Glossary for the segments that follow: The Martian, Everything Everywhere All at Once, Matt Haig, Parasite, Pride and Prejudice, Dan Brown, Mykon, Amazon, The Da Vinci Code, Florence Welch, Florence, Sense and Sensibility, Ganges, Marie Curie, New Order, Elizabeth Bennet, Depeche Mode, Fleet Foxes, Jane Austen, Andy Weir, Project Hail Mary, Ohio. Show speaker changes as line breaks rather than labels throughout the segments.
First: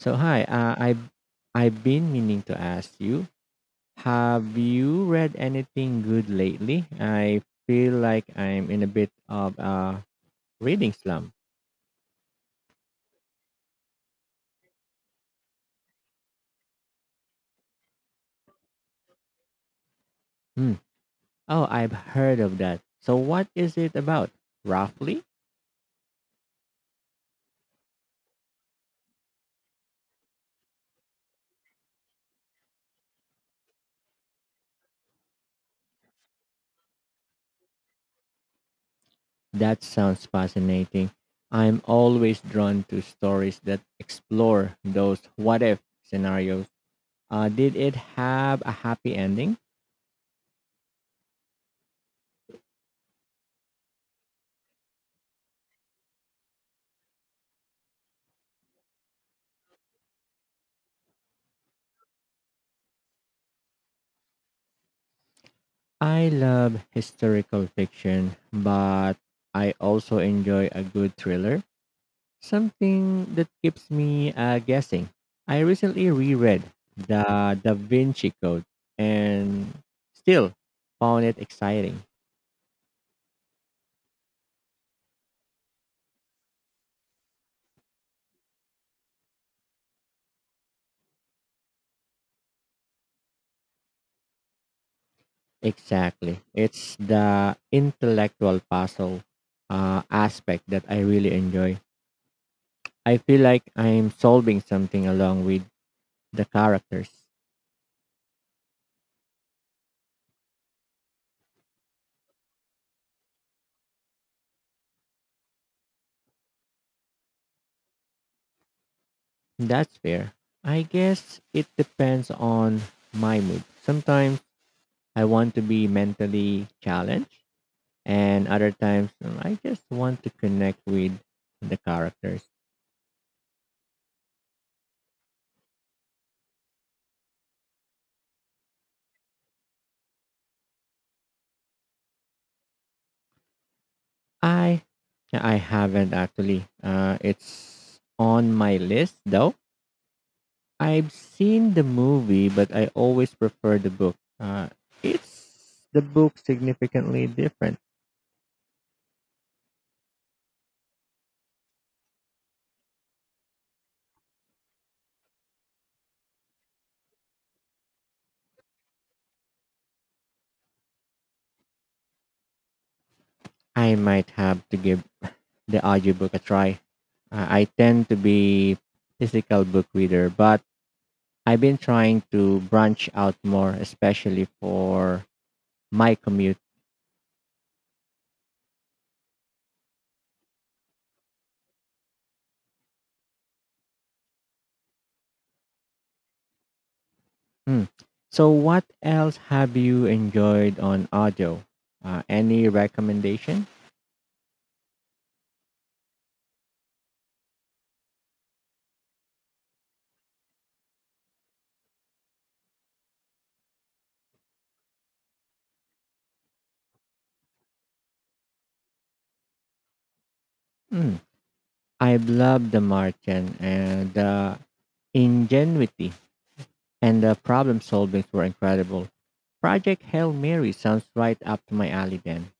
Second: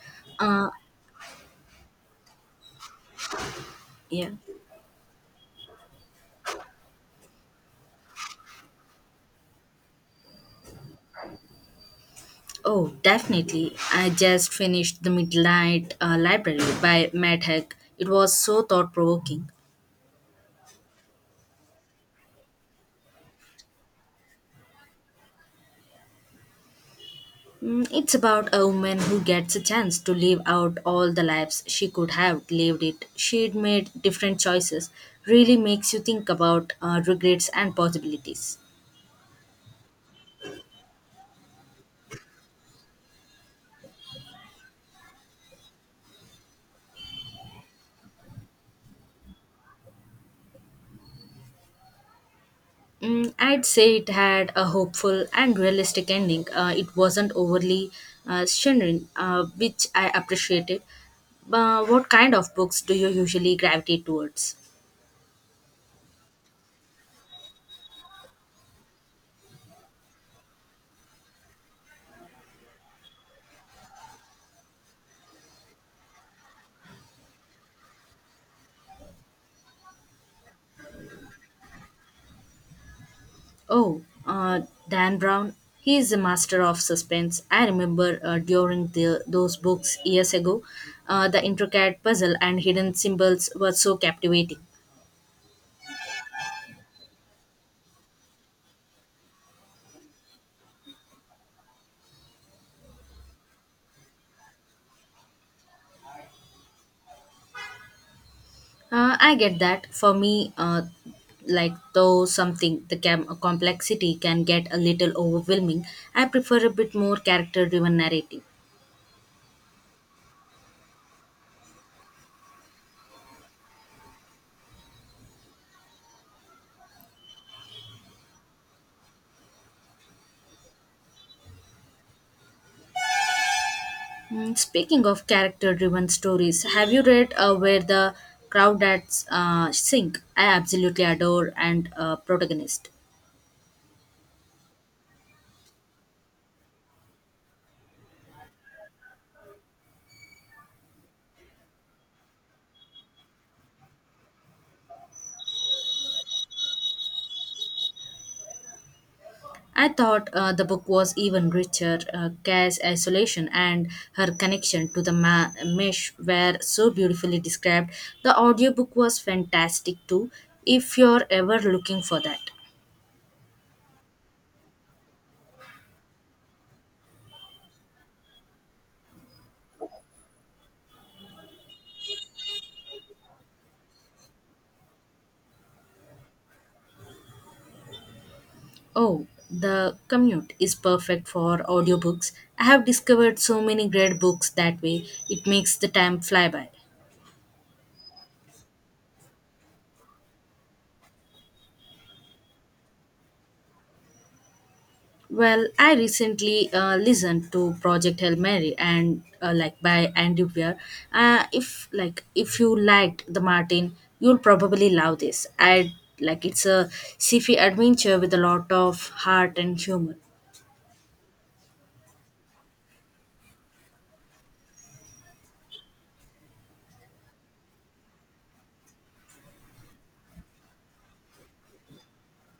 So hi,
Uh,
I've been meaning to ask you,
yeah.
have you read anything good lately? I feel like I'm in a bit of a reading slump.
Oh, definitely. I just finished The Midnight Library by Matt Haig. It was so thought provoking.
Hmm. Oh, I've heard of that. So what is it about? Roughly?
It's about a woman who gets a chance to live out all the lives she could have lived it. She'd made different choices. Really makes you think about regrets and possibilities.
That sounds fascinating. I'm always drawn to stories that explore those what if scenarios. Did it have a happy ending?
I'd say it had a hopeful and realistic ending. It wasn't overly shimmering, which I appreciated. What kind of books do you usually gravitate towards?
I love historical fiction, but I also enjoy a good thriller, something that keeps me guessing. I recently reread The Da Vinci Code and still found it exciting.
Oh, Dan Brown. He is a master of suspense. I remember during those books years ago, the intricate puzzle and hidden symbols were so captivating.
Exactly. It's the intellectual puzzle aspect that I really enjoy. I feel like I'm solving something along with the characters.
I get that. For me, like though something complexity can get a little overwhelming, I prefer a bit more character-driven narrative.
That's fair. I guess it depends on my mood. Sometimes I want to be mentally challenged, and other times I just want to connect with the characters.
Speaking of character-driven stories, have you read where the crowd at sink? I absolutely adore and protagonist.
I I haven't actually. It's on my list though. I've seen the movie, but I always prefer the book. It's the book significantly different.
I thought the book was even richer. Cass' isolation and her connection to mesh were so beautifully described. The audiobook was fantastic too, if you're ever looking for that.
I might have to give the audiobook a try. I tend to be physical book reader, but I've been trying to branch out more, especially for my commute.
Oh, the commute is perfect for audiobooks. I have discovered so many great books that way. It makes the time fly by.
Hmm. So, what else have you enjoyed on audio? Any recommendation?
Well, I recently listened to Project Hail Mary and by Andy Weir. If you liked the Martin, you'll probably love this. I like it's a sci-fi adventure with a lot of heart and humor.
Hmm. I've loved the Martian and the ingenuity and the problem solving were incredible. Project Hail Mary sounds right up to my alley then.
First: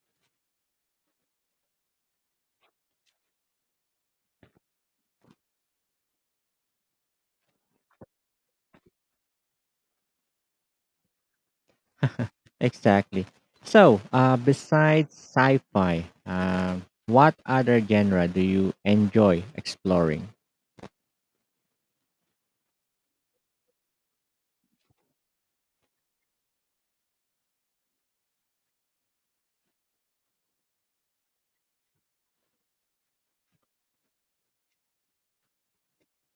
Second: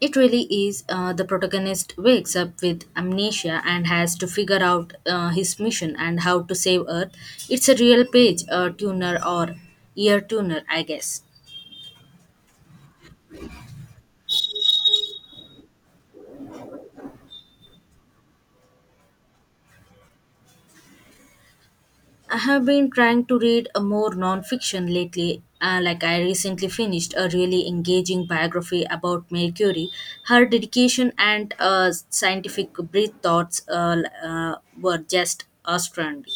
It really is. The protagonist wakes up with amnesia and has to figure out his mission and how to save Earth. It's a real page tuner or ear tuner, I guess.
Exactly. So, besides sci-fi, what other genre do you enjoy exploring?
I have been trying to read a more non-fiction lately. I recently finished a really engaging biography about Marie Curie. Her dedication and scientific breath thoughts were just astounding.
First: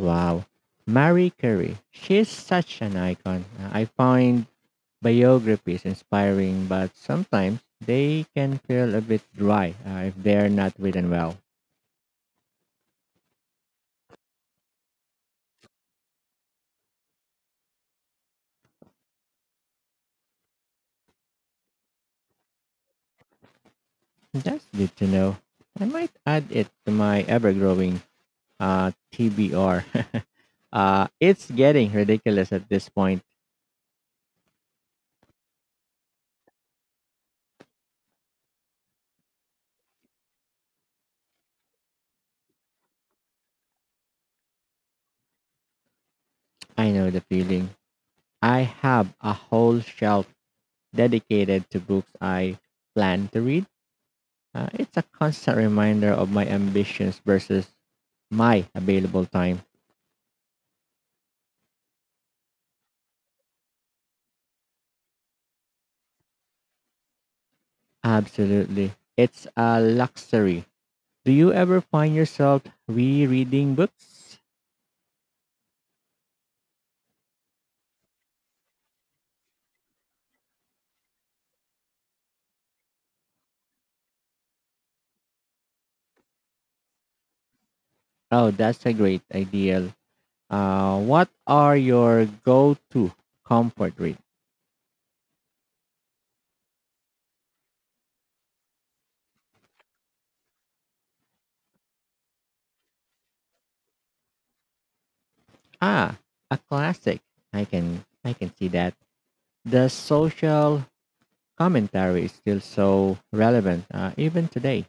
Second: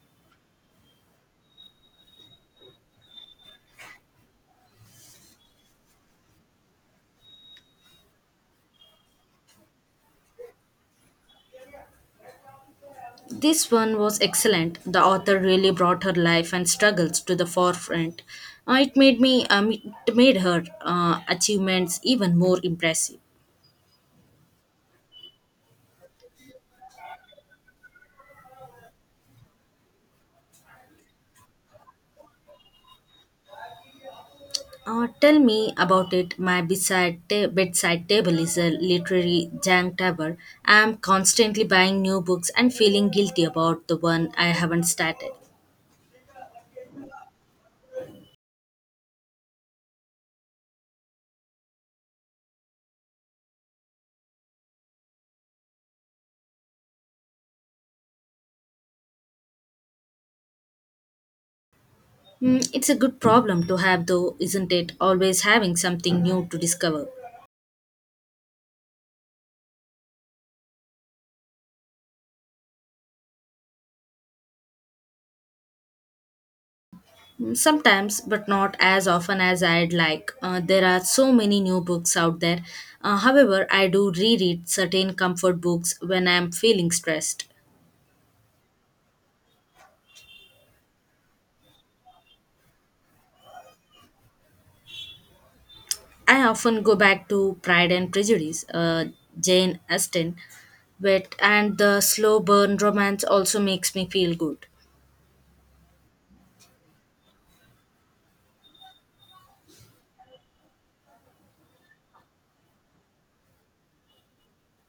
Wow, Marie Curie. She's such an icon. I find biographies inspiring, but sometimes they can feel a bit dry if they're not written well.
This one was excellent. The author really brought her life and struggles to the forefront. Uh, it made me um, it made her achievements even more impressive.
That's good to know. I might add it to my ever-growing TBR. It's getting ridiculous at this point.
Tell me about it. My bedside table is a literary junk table. I am constantly buying new books and feeling guilty about the one I haven't started.
I know the feeling. I have a whole shelf dedicated to books I plan to read. It's a constant reminder of my ambitions versus my available time.
Hmm, it's a good problem to have, though, isn't it? Always having something new to discover.
Absolutely. It's a luxury. Do you ever find yourself rereading books?
Hmm, sometimes, but not as often as I'd like. There are so many new books out there. However, I do reread certain comfort books when I'm feeling stressed.
Oh, that's a great ideal. What are your go-to comfort read?
I often go back to Pride and Prejudice, Jane Austen, but and the slow burn romance also makes me feel good.
Ah, a classic. I can see that. The Social commentary is still so relevant even today.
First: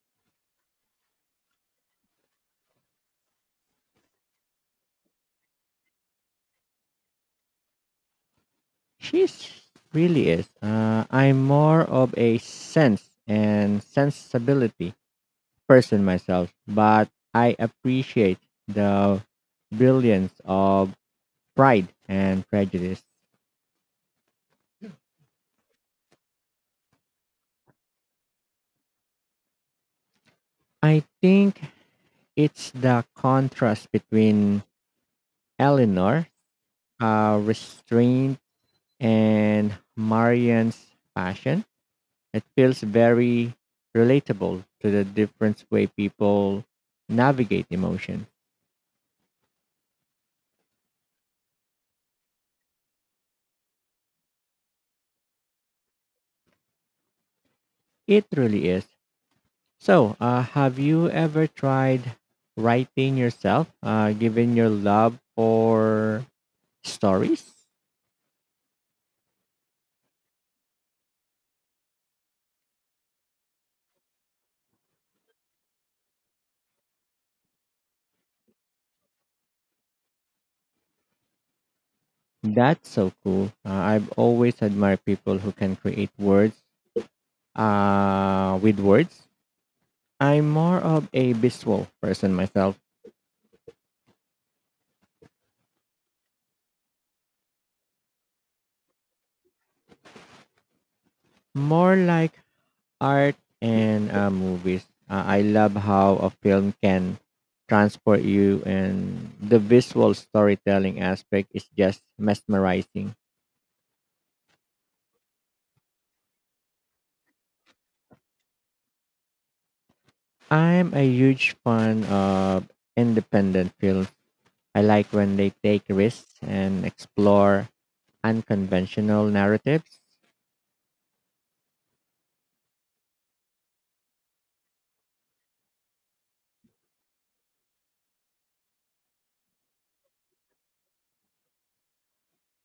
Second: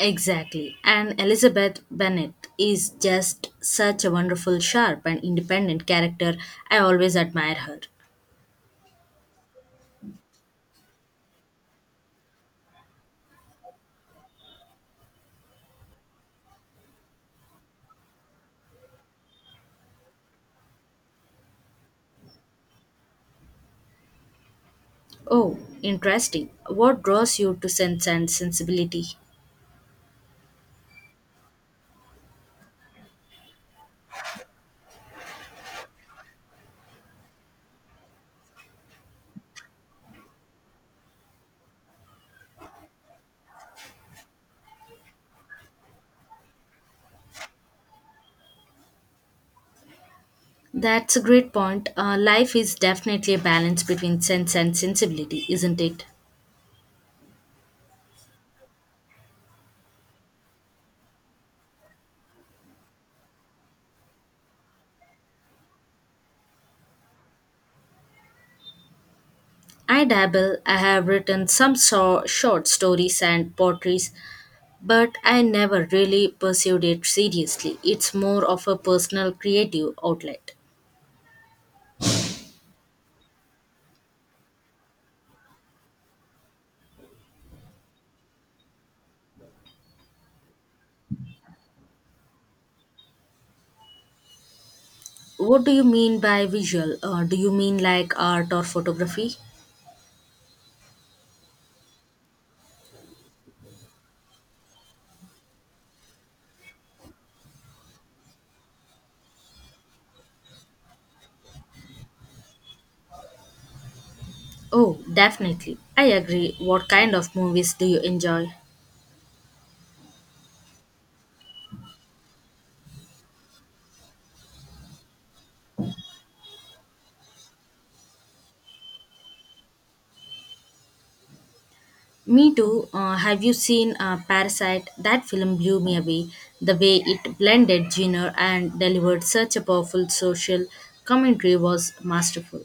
Exactly, and Elizabeth Bennet is just such a wonderful, sharp, and independent character. I always admire her.
She's really is. I'm more of a sense and sensibility person myself, but I appreciate the brilliance of Pride and Prejudice.
Oh, interesting. What draws you to sense and sensibility?
I think it's the contrast between Eleanor, restraint, and Marian's passion. It feels very relatable to the different way people navigate emotion.
That's a great point. Life is definitely a balance between sense and sensibility, isn't it?
It really is. So, have you ever tried writing yourself, given your love for stories?
I dabble, I have written short stories and poetries, but I never really pursued it seriously. It's more of a personal creative outlet.
That's so cool. I've always admired people who can create words with words. I'm more of a visual person myself,
What do you mean by visual? Do you mean like art or photography?
more like art and movies. I love how a film can transport you, and the visual storytelling aspect is just mesmerizing.
Oh, definitely. I agree. What kind of movies do you enjoy?
I'm a huge fan of independent films. I like when they take risks and explore unconventional narratives.
Me too. Have you seen Parasite? That film blew me away. The way it blended genre and delivered such a powerful social commentary was masterful.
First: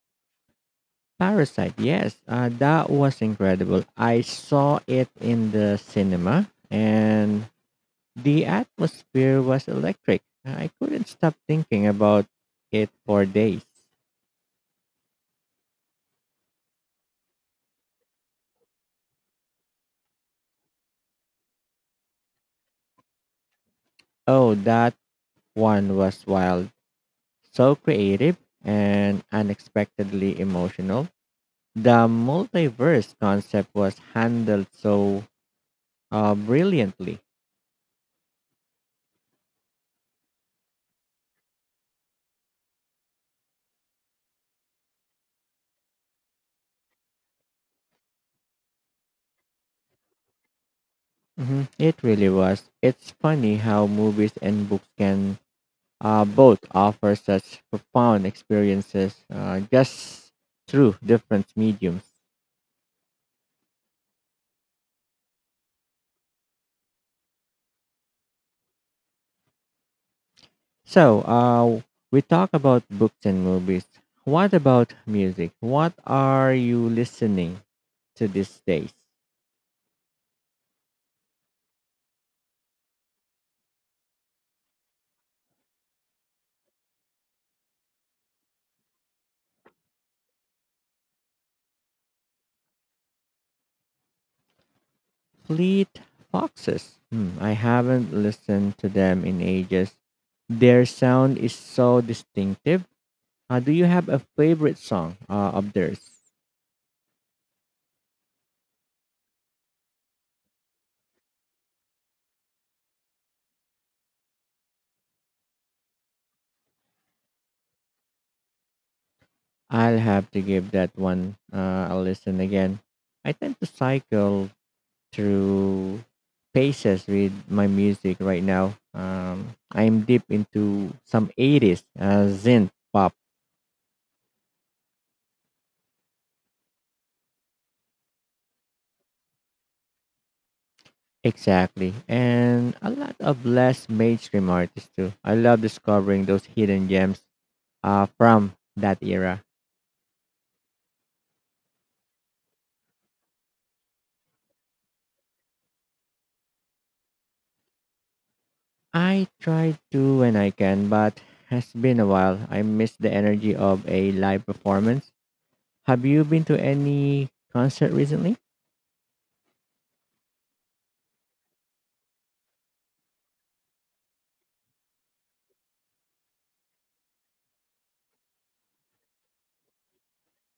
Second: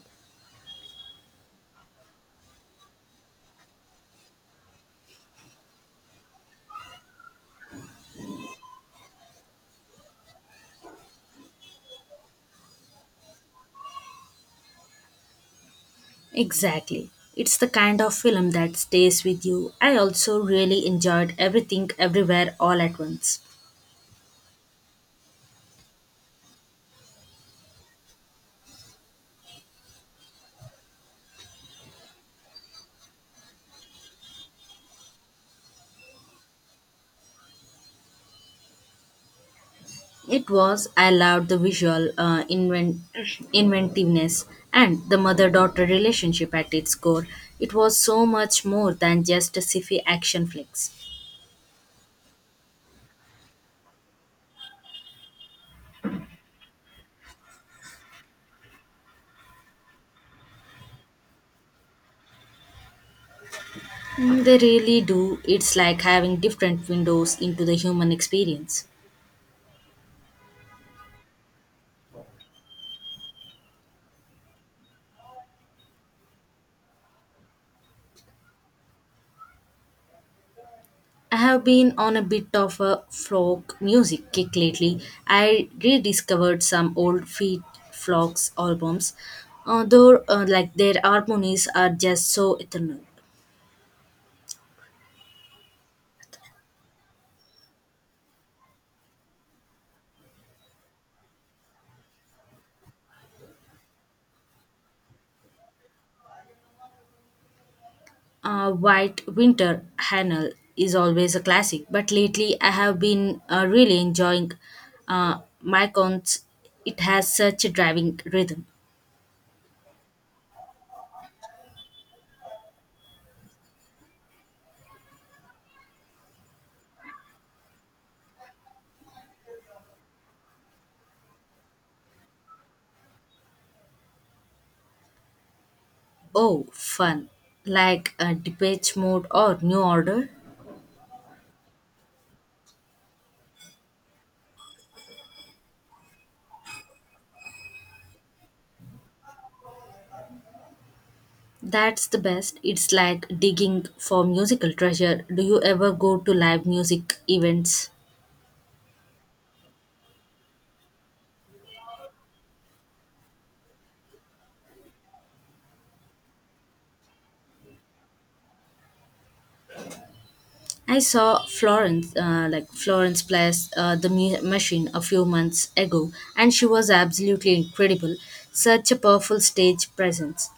Parasite, yes, that was incredible. I saw it in the cinema and the atmosphere was electric. I couldn't stop thinking about it for days.
Exactly. It's the kind of film that stays with you. I also really enjoyed Everything Everywhere All at Once.
Oh, that one was wild. So creative and unexpectedly emotional. The multiverse concept was handled so brilliantly.
It was, I loved the visual inventiveness and the mother daughter relationship at its core. It was so much more than just a sci action flicks.
Hmm. It really was. It's funny how movies and books can both offer such profound experiences just through different mediums.
Mm, they really do. It's like having different windows into the human experience.
So, we talk about books and movies. What about music? What are you listening to these days?
I have been on a bit of a folk music kick lately. I rediscovered some old Fleet Fox albums, although their harmonies are just so eternal.
Fleet Foxes. Hmm, I haven't listened to them in ages. Their sound is so distinctive. Do you have a favorite song of theirs?
White Winter Hannah is always a classic, but lately I have been really enjoying uh, Mykon's. It has such a driving rhythm.
I'll have to give that one a listen again. I tend to cycle through phases with my music right now. I'm deep into some 80s synth pop,
Oh, fun! Like a depeche mode or new order.
exactly, and a lot of less mainstream artists too. I love discovering those hidden gems from that era.
That's the best. It's like digging for musical treasure. Do you ever go to live music events?
I try to when I can, but has been a while. I miss the energy of a live performance. Have you been to any concert recently?
I saw Florence plays machine a few months ago, and she was absolutely incredible. Such a powerful stage presence.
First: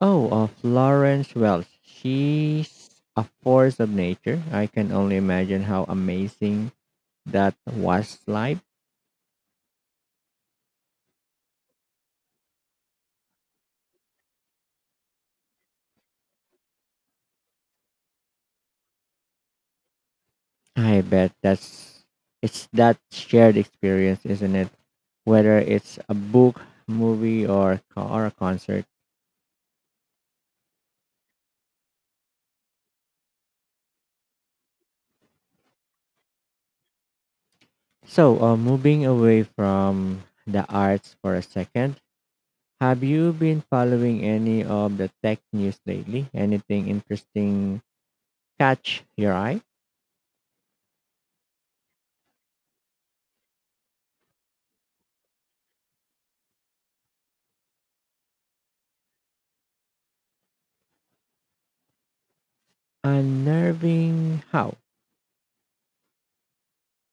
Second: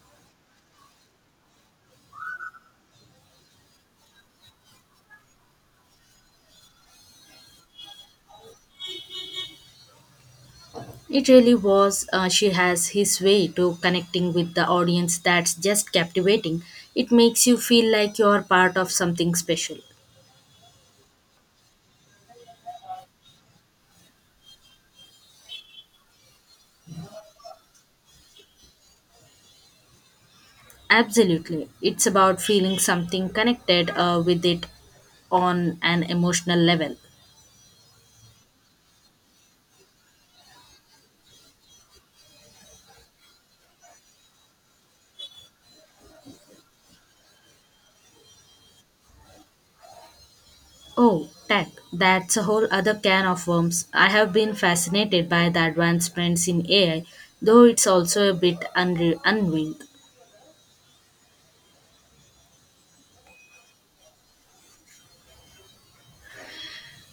Oh, Florence Welch. She's a force of nature. I can only imagine how amazing that was live.
It really was. She has his way to connecting with the audience that's just captivating. It makes you feel like you're part of something special.
I bet that's it's that shared experience, isn't it? Whether it's a book, movie, or or a concert.
Absolutely. It's about feeling something connected with it on an emotional level.
So, moving away from the arts for a second, have you been following any of the tech news lately? Anything interesting catch your eye?
Oh, tech. That's a whole other can of worms. I have been fascinated by the advancements in AI, though it's also a bit unreal.
Unnerving how?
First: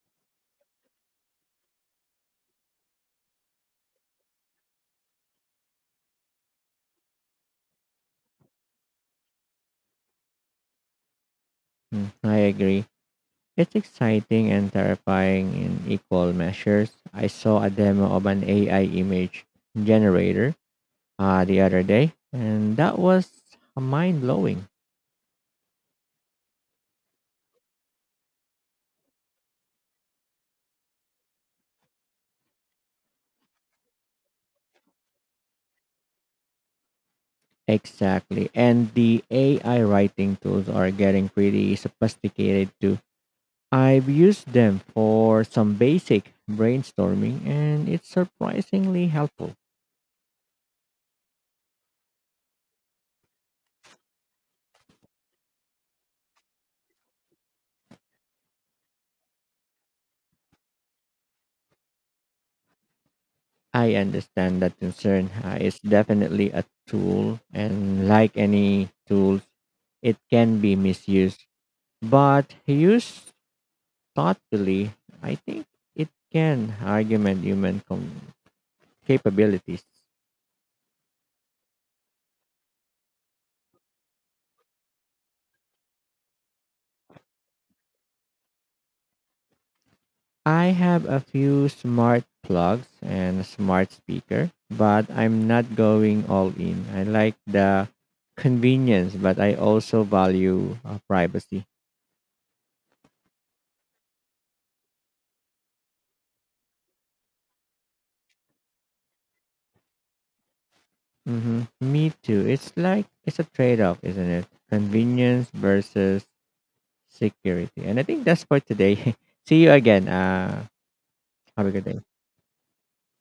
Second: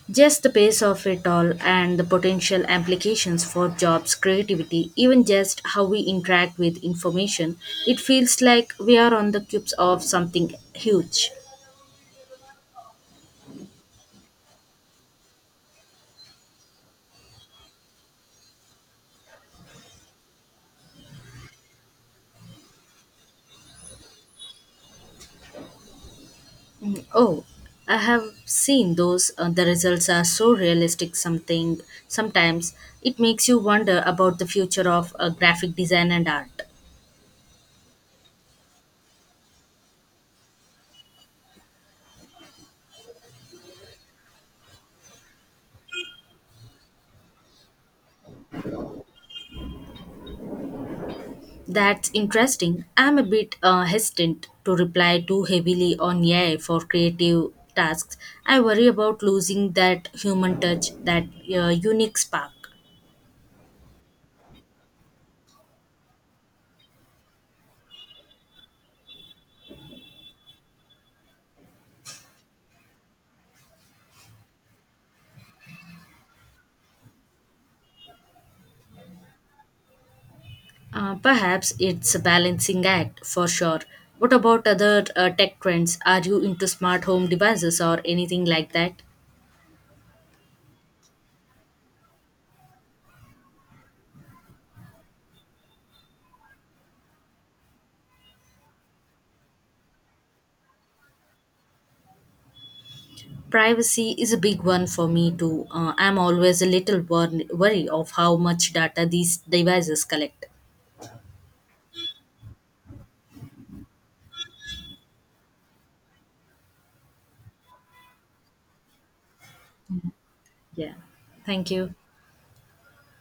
Just the pace of it all and the potential applications for jobs, creativity, even just how we interact with information, it feels like we are on the cusp of something huge.
Mm, I agree. It's exciting and terrifying in equal measures. I saw a demo of an AI image generator the other day, and that was mind blowing.
Mm, oh, I have seen those. The results are so realistic. Something Sometimes it makes you wonder about the future of graphic design and art.
Exactly. And the AI writing tools are getting pretty sophisticated too. I've used them for some basic brainstorming, and it's surprisingly helpful.
That's interesting. I'm a bit hesitant to rely too heavily on AI for creative tasks. I worry about losing that human touch, that unique spark.
I understand that concern. It's definitely a tool, and like any tool, it can be misused. But used thoughtfully, I think it can augment human capabilities.
Perhaps it's a balancing act for sure. What about other tech trends? Are you into smart home devices or anything like that?
I have a few smart plugs and a smart speaker, but I'm not going all in. I like the convenience, but I also value privacy.
Privacy is a big one for me too, I'm always a little worry of how much data these devices collect.
Hmm. Me too. It's like it's a trade off, isn't it? Convenience versus security. And I think that's for today. See you again.
Yeah,
Have a
thank
good
you.
day.